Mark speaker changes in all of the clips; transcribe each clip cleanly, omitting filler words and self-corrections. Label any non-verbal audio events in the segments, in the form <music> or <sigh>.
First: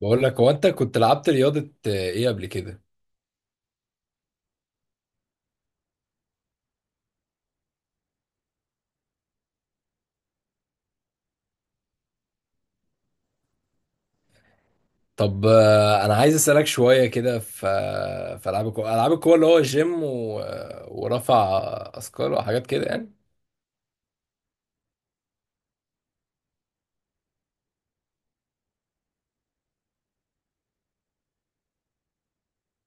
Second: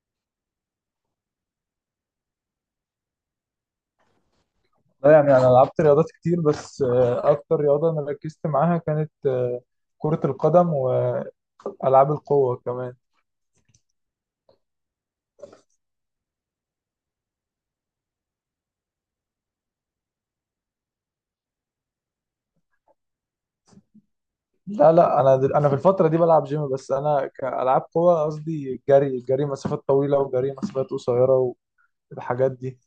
Speaker 1: بقول لك هو انت كنت لعبت رياضة ايه قبل كده؟
Speaker 2: لا، يعني انا لعبت رياضات كتير بس اكتر رياضه انا ركزت معاها كانت كره القدم والعاب القوه كمان.
Speaker 1: طب، انا عايز اسألك شوية كده في، في العاب القوة اللي هو جيم و... آه، ورفع اثقال وحاجات كده يعني.
Speaker 2: لا، لا، انا انا في الفتره دي بلعب جيم، بس انا كالعاب قوه قصدي جري، مسافات طويله وجري مسافات قصيره والحاجات دي.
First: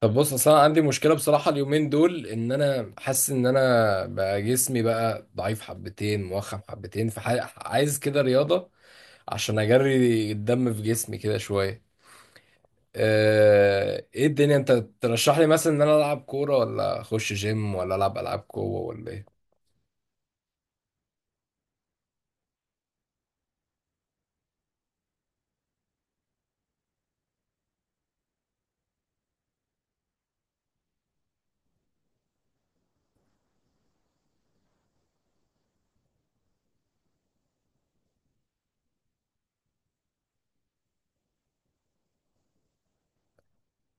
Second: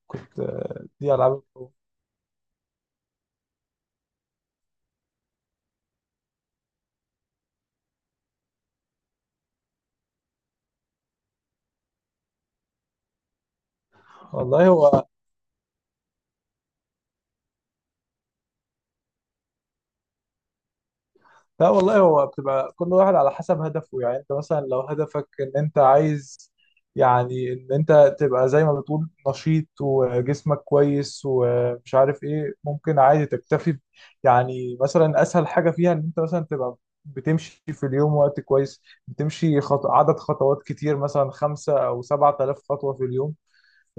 Speaker 1: طب بص،
Speaker 2: كنت
Speaker 1: اصل انا عندي مشكلة
Speaker 2: دي العاب
Speaker 1: بصراحة
Speaker 2: القوه.
Speaker 1: اليومين دول، ان انا حاسس ان انا بقى جسمي بقى ضعيف حبتين، موخم حبتين، فعايز كده رياضة عشان اجري الدم في جسمي كده شوية. ايه الدنيا؟
Speaker 2: والله
Speaker 1: انت
Speaker 2: هو
Speaker 1: ترشح لي مثلا ان انا العب كورة، ولا اخش جيم، ولا العب العاب قوة، ولا ايه؟
Speaker 2: لا، والله هو بتبقى كل واحد على حسب هدفه. يعني انت مثلا لو هدفك ان انت عايز، يعني ان انت تبقى زي ما بتقول نشيط وجسمك كويس ومش عارف ايه، ممكن عادي تكتفي يعني مثلا اسهل حاجة فيها ان انت مثلا تبقى بتمشي في اليوم وقت كويس، بتمشي عدد خطوات كتير، مثلا 5 أو 7 آلاف خطوة في اليوم.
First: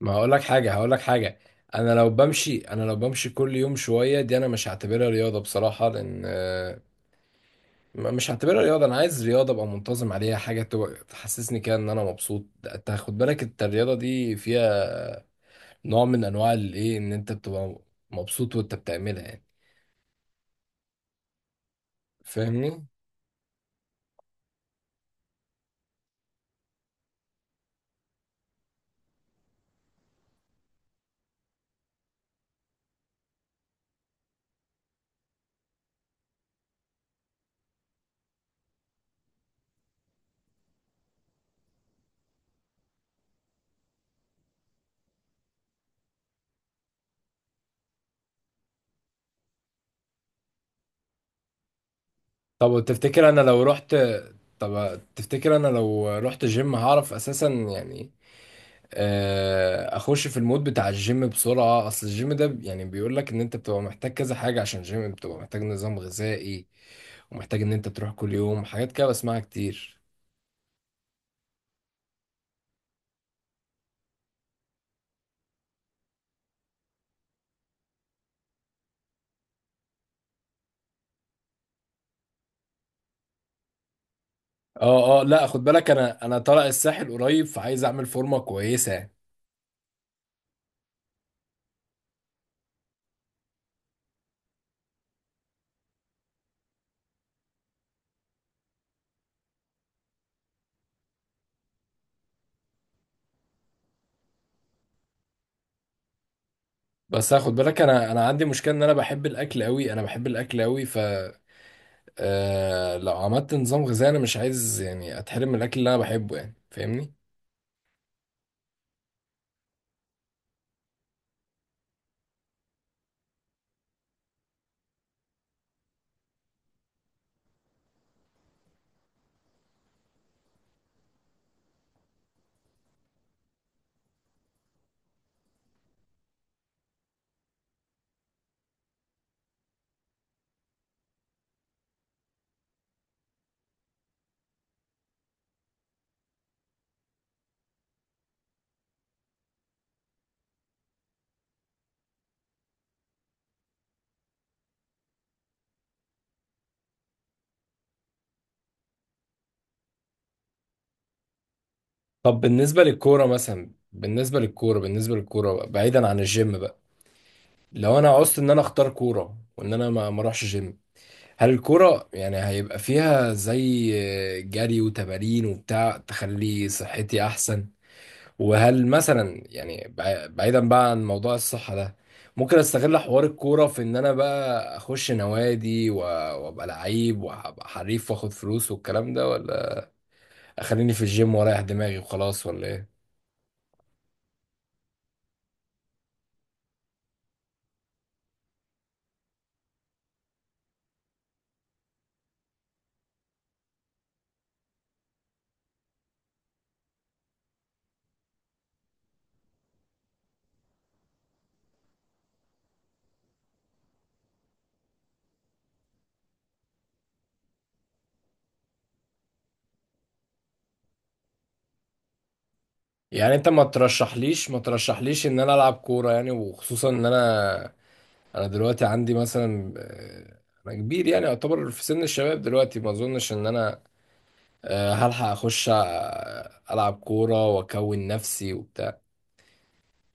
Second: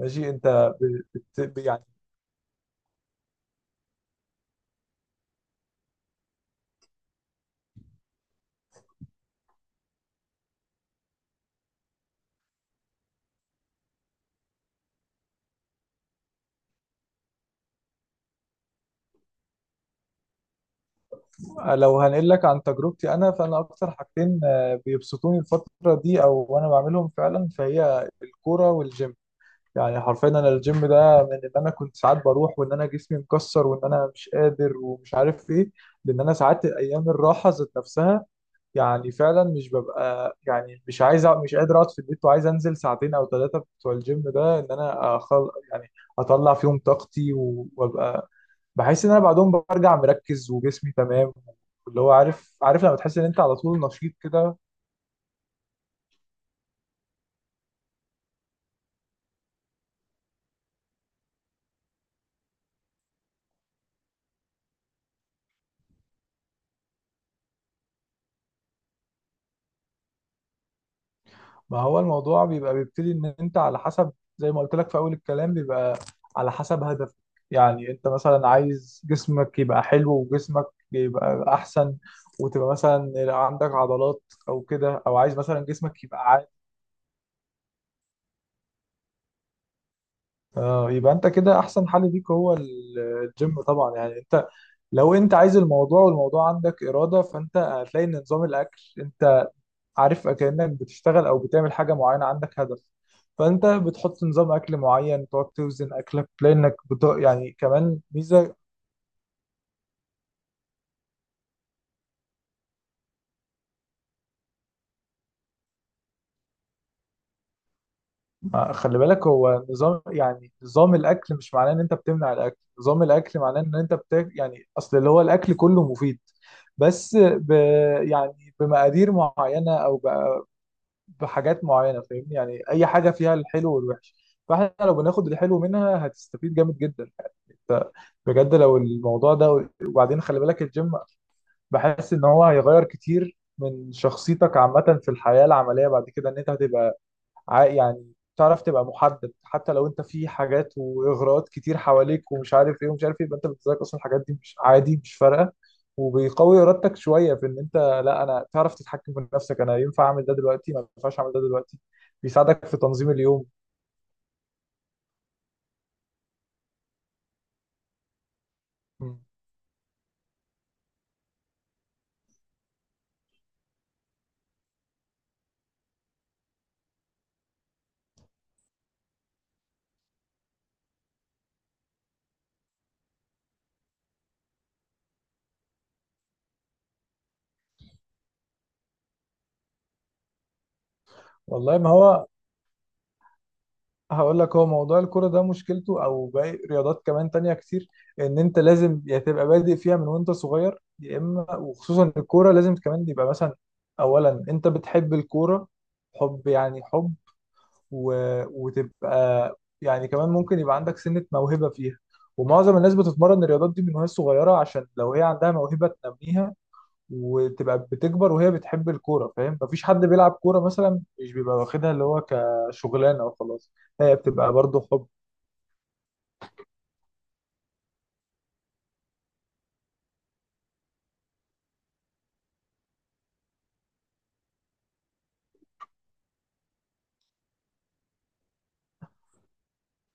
Speaker 1: ما هقول لك حاجة،
Speaker 2: انت
Speaker 1: هقول لك حاجة.
Speaker 2: يعني
Speaker 1: انا لو بمشي كل يوم شوية، دي انا مش هعتبرها رياضة بصراحة، لان مش هعتبرها رياضة. انا عايز رياضة ابقى منتظم عليها، حاجة تحسسني كده ان انا مبسوط. انت خد بالك، انت الرياضة دي فيها نوع من انواع الايه، ان انت بتبقى مبسوط وانت بتعملها يعني.
Speaker 2: لو هنقول لك عن
Speaker 1: فاهمني؟
Speaker 2: تجربتي انا، فانا اكتر حاجتين بيبسطوني الفتره دي، او وانا بعملهم فعلا، فهي الكوره والجيم. يعني حرفيا انا الجيم ده من ان انا كنت ساعات بروح وان انا جسمي مكسر وان انا مش قادر ومش عارف ايه، لان انا ساعات ايام الراحه ذات نفسها يعني فعلا مش ببقى، يعني مش عايز أق- مش قادر اقعد في البيت وعايز انزل ساعتين او ثلاثه بتوع الجيم ده، ان انا أخل يعني اطلع فيهم طاقتي وابقى بحس ان انا بعدهم برجع مركز وجسمي تمام. اللي هو عارف
Speaker 1: طب
Speaker 2: عارف لما تحس ان
Speaker 1: تفتكر انا
Speaker 2: انت على
Speaker 1: لو
Speaker 2: طول
Speaker 1: رحت
Speaker 2: نشيط كده.
Speaker 1: طب تفتكر انا لو رحت جيم هعرف اساسا يعني اخش في المود بتاع الجيم بسرعه؟ اصل الجيم ده يعني بيقول لك ان انت بتبقى محتاج كذا حاجه، عشان الجيم بتبقى محتاج نظام غذائي، ومحتاج ان انت تروح كل يوم، حاجات كده بسمعها كتير.
Speaker 2: ما هو الموضوع بيبقى بيبتدي ان انت على حسب، زي ما قلت لك في اول الكلام، بيبقى على حسب هدف. يعني انت مثلا عايز جسمك يبقى حلو وجسمك يبقى احسن، وتبقى مثلا عندك عضلات او كده، او
Speaker 1: اه اه،
Speaker 2: عايز
Speaker 1: لا
Speaker 2: مثلا
Speaker 1: خد بالك،
Speaker 2: جسمك يبقى
Speaker 1: انا انا
Speaker 2: عادي.
Speaker 1: طالع الساحل قريب، فعايز اعمل فورمه كويسه.
Speaker 2: اه، يبقى انت كده احسن حل ليك هو الجيم طبعا. يعني انت لو انت عايز الموضوع، والموضوع عندك اراده، فانت هتلاقي ان نظام الاكل، انت عارف كأنك بتشتغل او بتعمل حاجة معينة عندك هدف، فانت بتحط نظام اكل معين، تقعد توزن اكلك، لانك
Speaker 1: بس
Speaker 2: يعني
Speaker 1: خد بالك،
Speaker 2: كمان
Speaker 1: انا عندي
Speaker 2: ميزة.
Speaker 1: مشكله، ان انا بحب الاكل قوي، انا بحب الاكل قوي. ف آه، لو عملت نظام غذائي انا مش عايز يعني اتحرم من الاكل اللي انا بحبه يعني. فاهمني؟
Speaker 2: خلي بالك، هو نظام يعني نظام الاكل مش معناه ان انت بتمنع الاكل، نظام الاكل معناه ان انت يعني اصل اللي هو الاكل كله مفيد، بس يعني بمقادير معينة، او بحاجات معينه. فاهمني؟ يعني اي حاجه فيها الحلو والوحش، فاحنا لو بناخد الحلو منها هتستفيد جامد جدا يعني. انت بجد لو الموضوع ده، وبعدين خلي بالك الجيم بحس ان هو هيغير كتير من شخصيتك عامه في الحياه العمليه بعد كده، ان انت هتبقى يعني تعرف تبقى محدد، حتى لو انت في حاجات واغراءات كتير حواليك ومش عارف ايه ومش عارف ايه، يبقى انت بالنسبه لك اصلا الحاجات دي مش عادي، مش فارقه. وبيقوي ارادتك شويه في ان انت، لا، انا تعرف تتحكم في نفسك، انا ينفع اعمل ده دلوقتي، ما ينفعش اعمل ده دلوقتي.
Speaker 1: طب
Speaker 2: بيساعدك في
Speaker 1: بالنسبة
Speaker 2: تنظيم
Speaker 1: للكورة
Speaker 2: اليوم.
Speaker 1: مثلا بالنسبة للكورة بالنسبة للكورة بقى، بعيدا عن الجيم بقى، لو انا عوزت ان انا اختار
Speaker 2: م.
Speaker 1: كورة، وان انا ما اروحش جيم، هل الكورة يعني هيبقى فيها زي جري وتمارين وبتاع تخلي صحتي احسن؟ وهل مثلا يعني بعيدا بقى عن موضوع الصحة ده، ممكن استغل حوار الكورة في ان انا بقى اخش نوادي، وابقى لعيب وابقى حريف واخد فلوس والكلام ده، ولا اخليني في الجيم واريح
Speaker 2: والله ما
Speaker 1: دماغي
Speaker 2: هو،
Speaker 1: وخلاص، ولا ايه؟
Speaker 2: هقول لك، هو موضوع الكرة ده مشكلته او باقي رياضات كمان تانية كتير، ان انت لازم يا تبقى بادئ فيها من وانت صغير، يا اما، وخصوصا الكورة لازم كمان يبقى مثلا اولا انت بتحب الكورة، حب يعني حب، و... وتبقى، يعني كمان ممكن يبقى عندك سنة موهبة فيها، ومعظم الناس بتتمرن الرياضات دي من وهي صغيرة، عشان لو هي عندها موهبة تنميها وتبقى بتكبر وهي بتحب الكوره. فاهم؟ مفيش حد بيلعب كوره مثلا مش بيبقى واخدها اللي هو كشغلانه
Speaker 1: يعني انت ما
Speaker 2: وخلاص، هي
Speaker 1: ترشحليش
Speaker 2: بتبقى
Speaker 1: ما
Speaker 2: برضه حب.
Speaker 1: ترشحليش ان انا العب كوره يعني؟ وخصوصا ان انا، انا دلوقتي عندي مثلا، انا كبير يعني، اعتبر في سن الشباب دلوقتي، ما اظنش ان انا هلحق اخش العب كوره واكون نفسي وبتاع.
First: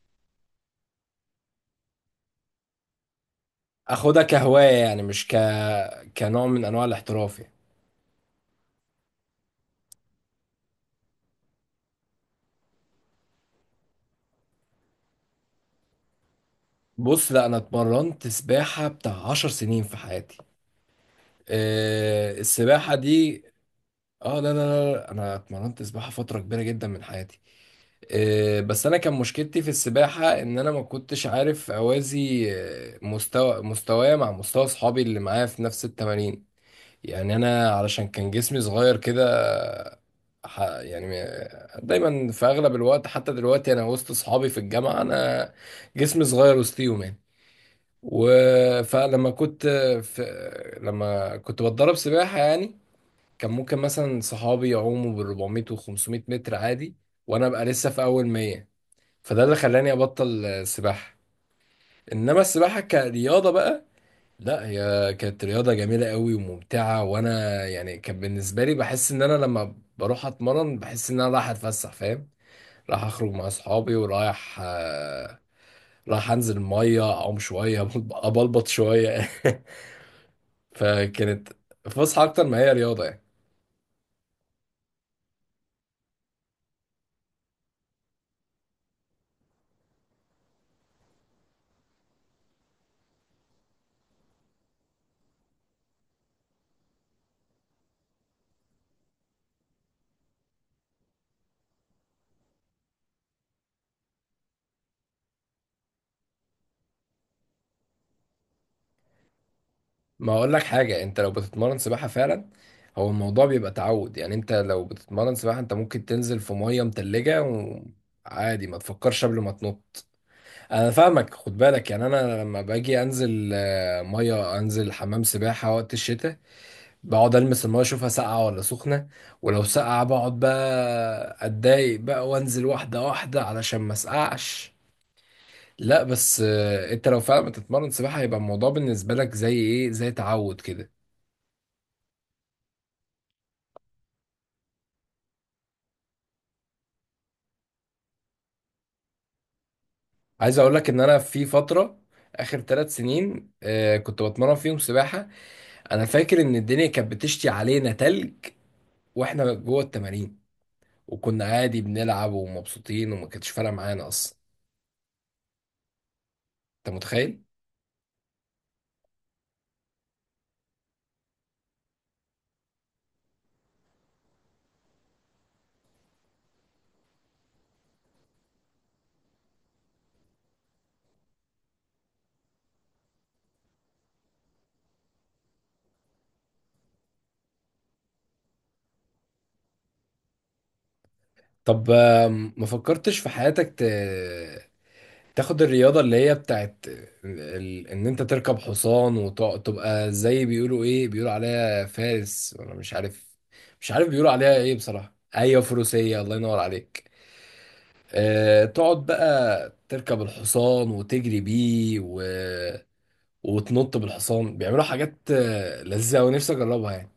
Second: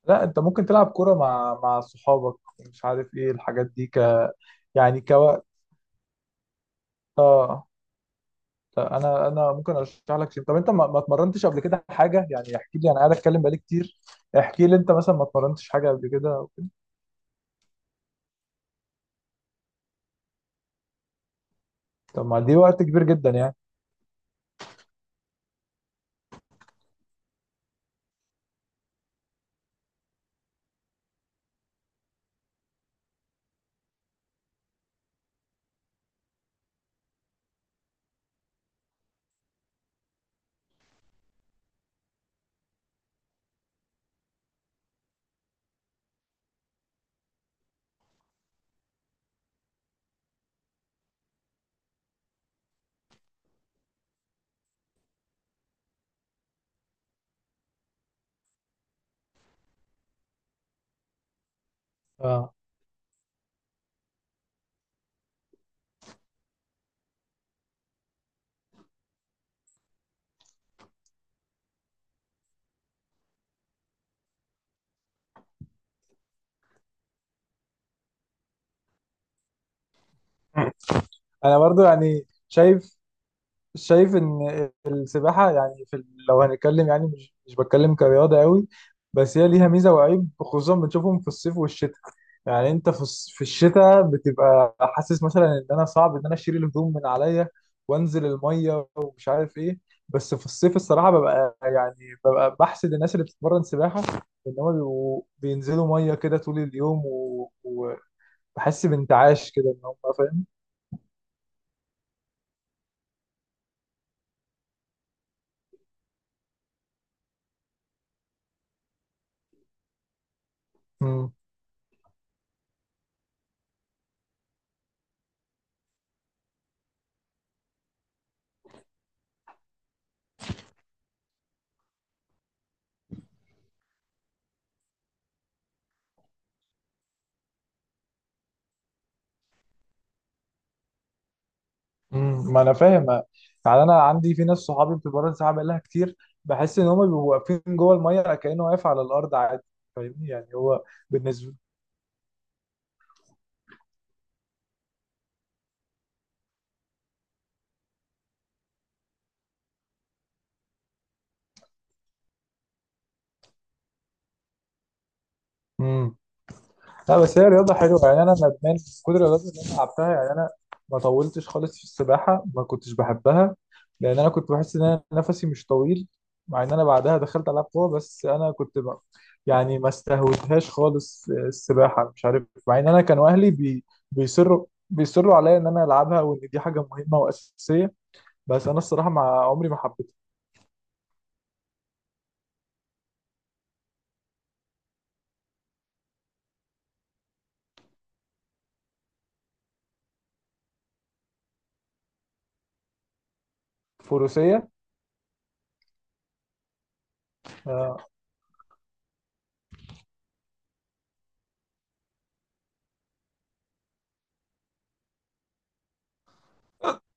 Speaker 2: لا، انت ممكن تلعب كوره مع صحابك، مش عارف ايه الحاجات دي،
Speaker 1: اخدها كهوايه
Speaker 2: يعني
Speaker 1: يعني، مش ك
Speaker 2: كوقت.
Speaker 1: كنوع من انواع الاحتراف يعني.
Speaker 2: اه، لا، انا ممكن ارشح لك شيء. طب انت ما اتمرنتش قبل كده حاجه؟ يعني احكي لي، انا قاعد اتكلم بقالي كتير، احكي لي انت مثلا ما اتمرنتش حاجه قبل كده أو كده.
Speaker 1: بص، لا انا اتمرنت سباحه بتاع 10 سنين في حياتي.
Speaker 2: طب ما دي وقت
Speaker 1: السباحه
Speaker 2: كبير جدا
Speaker 1: دي،
Speaker 2: يعني.
Speaker 1: اه لا لا لا، انا اتمرنت سباحه فتره كبيره جدا من حياتي. بس انا كان مشكلتي في السباحه، ان انا ما كنتش عارف اوازي، آه، مستوى مستواي مع مستوى اصحابي اللي معايا في نفس التمارين. يعني انا، علشان كان جسمي صغير كده، دايما في اغلب الوقت، حتى دلوقتي انا وسط اصحابي في الجامعه، انا جسمي صغير وسطيهم يعني. و- فلما كنت في لما كنت بتدرب سباحه يعني، كان ممكن مثلا صحابي يعوموا بال 400 و 500 متر عادي، وانا ابقى لسه في اول 100. فده اللي خلاني ابطل سباحه. انما
Speaker 2: اه.
Speaker 1: السباحه كرياضه بقى، لا هي كانت رياضه جميله قوي وممتعه. وانا يعني، كان بالنسبه لي بحس ان انا لما بروح اتمرن بحس ان انا رايح اتفسح. فاهم؟ رايح اخرج مع اصحابي، ورايح رايح انزل ميه اعوم شويه، <laughs> ابلبط شويه. <laughs> فكانت
Speaker 2: انا برضو
Speaker 1: فسحه
Speaker 2: يعني
Speaker 1: اكتر ما هي
Speaker 2: شايف
Speaker 1: رياضه يعني.
Speaker 2: شايف ان السباحه، يعني في لو هنتكلم يعني مش بتكلم كرياضه قوي، بس هي ليها ميزه وعيب خصوصا بنشوفهم في الصيف والشتاء. يعني انت في في الشتاء بتبقى حاسس مثلا ان انا صعب ان انا اشيل الهدوم من عليا وانزل الميه ومش عارف ايه، بس في الصيف الصراحه ببقى يعني ببقى بحسد الناس اللي بتتمرن سباحه، ان هم بيبقوا بينزلوا ميه كده طول اليوم وبحس بانتعاش كده ان هم.
Speaker 1: ما اقول لك حاجه، انت لو بتتمرن سباحه فعلا، هو الموضوع بيبقى تعود يعني. انت لو بتتمرن سباحه انت ممكن تنزل في ميه متلجه وعادي، ما تفكرش قبل ما تنط. انا
Speaker 2: فاهم؟
Speaker 1: فاهمك، خد بالك يعني، انا لما باجي انزل ميه، انزل حمام سباحه وقت الشتاء، بقعد المس الميه اشوفها ساقعه ولا سخنه، ولو ساقعه بقعد بقى اتضايق بقى وانزل واحده واحده علشان ما اسقعش. لا بس انت لو فعلا بتتمرن سباحه، هيبقى الموضوع بالنسبه لك زي ايه، زي تعود كده.
Speaker 2: ما انا فاهم. يعني انا عندي في ناس صحابي بتبقى رد ساعه بقالها كتير، بحس ان هم بيبقوا واقفين جوه الميه كانه واقف على الارض عادي. فاهمني؟ يعني
Speaker 1: عايز اقول
Speaker 2: هو
Speaker 1: لك ان انا في
Speaker 2: بالنسبه.
Speaker 1: فتره اخر 3 سنين آه كنت بتمرن فيهم سباحه، انا فاكر ان الدنيا كانت بتشتي علينا تلج واحنا جوه التمارين، وكنا عادي بنلعب ومبسوطين، وما كانتش فارقه معانا اصلا.
Speaker 2: مم.
Speaker 1: انت
Speaker 2: لا، بس
Speaker 1: متخيل؟
Speaker 2: هي رياضة حلوة يعني. أنا ندمان من كل الرياضات اللي أنا لعبتها يعني. أنا ما طولتش خالص في السباحة، ما كنتش بحبها، لأن أنا كنت بحس إن أنا نفسي مش طويل، مع إن أنا بعدها دخلت ألعاب قوة، بس أنا كنت يعني ما استهوتهاش خالص السباحة، مش عارف، مع إن أنا كانوا أهلي بيصروا عليا إن أنا ألعبها وإن دي حاجة مهمة وأساسية، بس أنا الصراحة مع عمري ما حبيتها.
Speaker 1: طب ما فكرتش في حياتك تاخد الرياضه اللي هي بتاعت ان انت تركب حصان، وتبقى زي بيقولوا ايه، بيقولوا عليها فارس ولا مش عارف، مش عارف بيقولوا عليها
Speaker 2: فروسية،
Speaker 1: ايه بصراحه. ايوه، فروسيه، الله ينور عليك.
Speaker 2: آه،
Speaker 1: تقعد بقى تركب الحصان وتجري بيه، وتنط بالحصان، بيعملوا حاجات لذيذة ونفسي اجربها يعني.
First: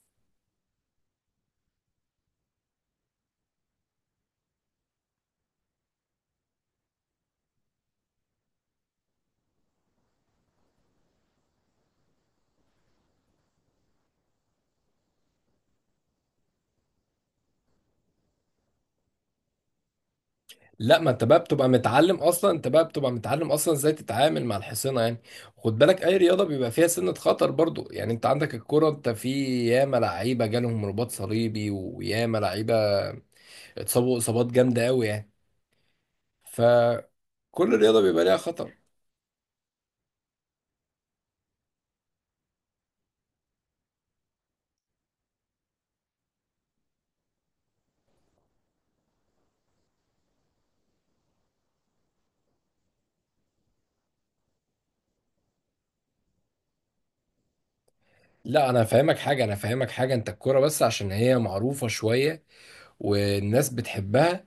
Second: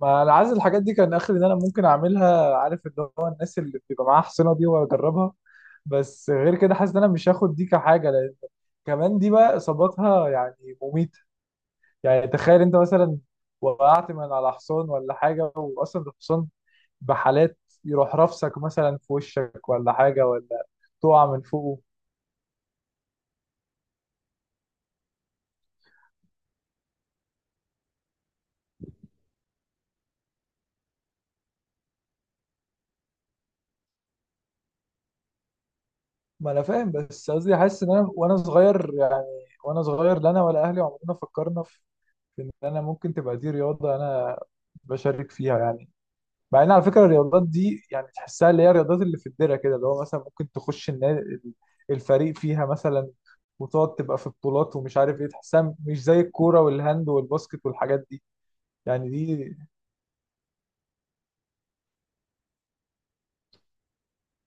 Speaker 2: ما انا عايز الحاجات دي كان اخر ان انا ممكن اعملها، عارف اللي هو الناس اللي بيبقى معاها حصينه دي واجربها، بس غير كده حاسس ان انا مش هاخد دي كحاجه، لان كمان دي بقى اصاباتها يعني مميته. يعني تخيل انت مثلا وقعت من على حصان ولا حاجه، واصلا الحصان بحالات يروح رافسك مثلا في وشك ولا حاجه، ولا
Speaker 1: لا، ما انت
Speaker 2: تقع
Speaker 1: بقى
Speaker 2: من
Speaker 1: بتبقى
Speaker 2: فوقه.
Speaker 1: متعلم اصلا، انت بقى بتبقى متعلم اصلا ازاي تتعامل مع الحصينة يعني. خد بالك، اي رياضة بيبقى فيها سنة خطر برضو. يعني انت عندك الكرة، انت في ياما لعيبة جالهم رباط صليبي، وياما لعيبة اتصابوا اصابات جامدة قوي يعني.
Speaker 2: ما انا فاهم، بس قصدي
Speaker 1: فكل
Speaker 2: حاسس ان
Speaker 1: رياضة
Speaker 2: انا
Speaker 1: بيبقى ليها
Speaker 2: وانا
Speaker 1: خطر.
Speaker 2: صغير يعني، وانا صغير لا انا ولا اهلي عمرنا فكرنا ان انا ممكن تبقى دي رياضه انا بشارك فيها يعني، مع ان على فكره الرياضات دي يعني تحسها اللي هي الرياضات اللي في الدره كده، اللي هو مثلا ممكن تخش النادي، الفريق فيها مثلا، وتقعد تبقى في بطولات ومش عارف ايه، تحسها مش زي الكوره والهاند والباسكت والحاجات دي
Speaker 1: لا انا
Speaker 2: يعني.
Speaker 1: فاهمك حاجة، انا
Speaker 2: دي
Speaker 1: فاهمك حاجة، انت الكرة بس عشان هي معروفة شوية والناس بتحبها،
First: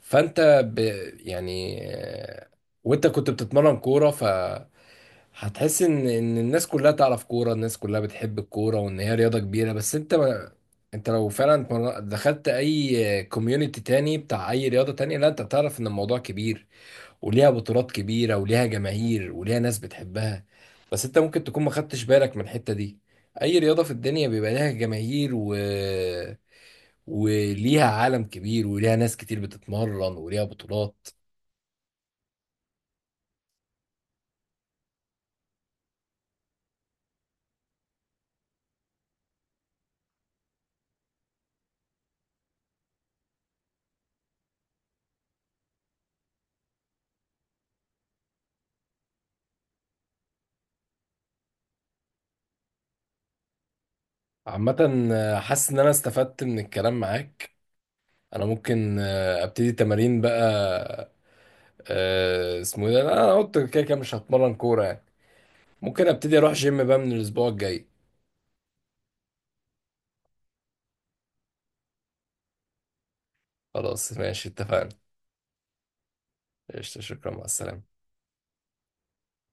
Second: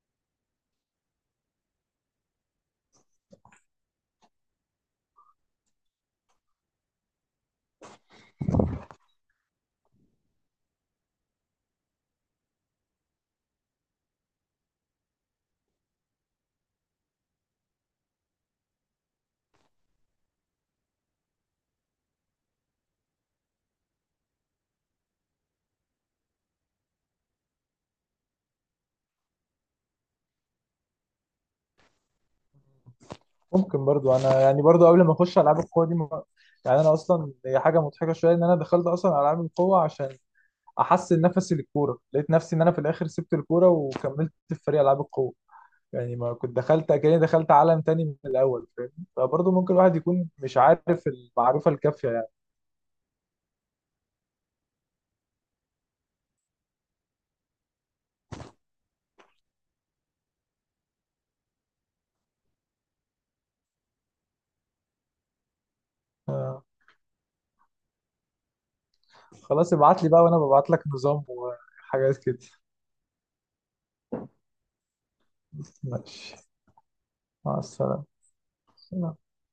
Speaker 1: فانت ب... يعني آه، وانت كنت بتتمرن كورة فهتحس ان الناس كلها تعرف كورة، الناس كلها بتحب الكورة، وان هي رياضة كبيرة. بس انت ما... انت لو فعلا دخلت اي كوميونتي تاني بتاع اي رياضة تانية، لا انت بتعرف ان الموضوع كبير، وليها بطولات كبيرة وليها جماهير وليها ناس بتحبها. بس انت ممكن تكون ما خدتش بالك من الحتة دي. اي رياضة في الدنيا بيبقى لها جماهير، وليها عالم كبير وليها ناس كتير بتتمرن وليها بطولات.
Speaker 2: ممكن برضو انا يعني برضو قبل ما اخش العاب القوه دي يعني انا اصلا هي حاجه مضحكه شويه، ان انا دخلت اصلا العاب القوه عشان احسن نفسي للكوره، لقيت نفسي ان انا في الاخر سبت الكوره وكملت في فريق العاب القوه. يعني ما كنت دخلت، كأني دخلت عالم تاني من الأول. فاهم؟ فبرضه ممكن الواحد يكون مش عارف المعرفة الكافية يعني.
Speaker 1: عامة، حاسس ان انا استفدت من الكلام معاك. انا ممكن ابتدي تمارين بقى. اسمه ايه ده؟ انا قلت كده كده مش هتمرن كورة يعني، ممكن ابتدي اروح
Speaker 2: آه،
Speaker 1: جيم بقى من الاسبوع الجاي.
Speaker 2: خلاص، ابعت لي بقى وأنا ببعت لك نظام وحاجات كده.
Speaker 1: خلاص ماشي، اتفقنا.
Speaker 2: ماشي.
Speaker 1: قشطة، شكرا، مع
Speaker 2: مع
Speaker 1: السلامة.
Speaker 2: السلامة.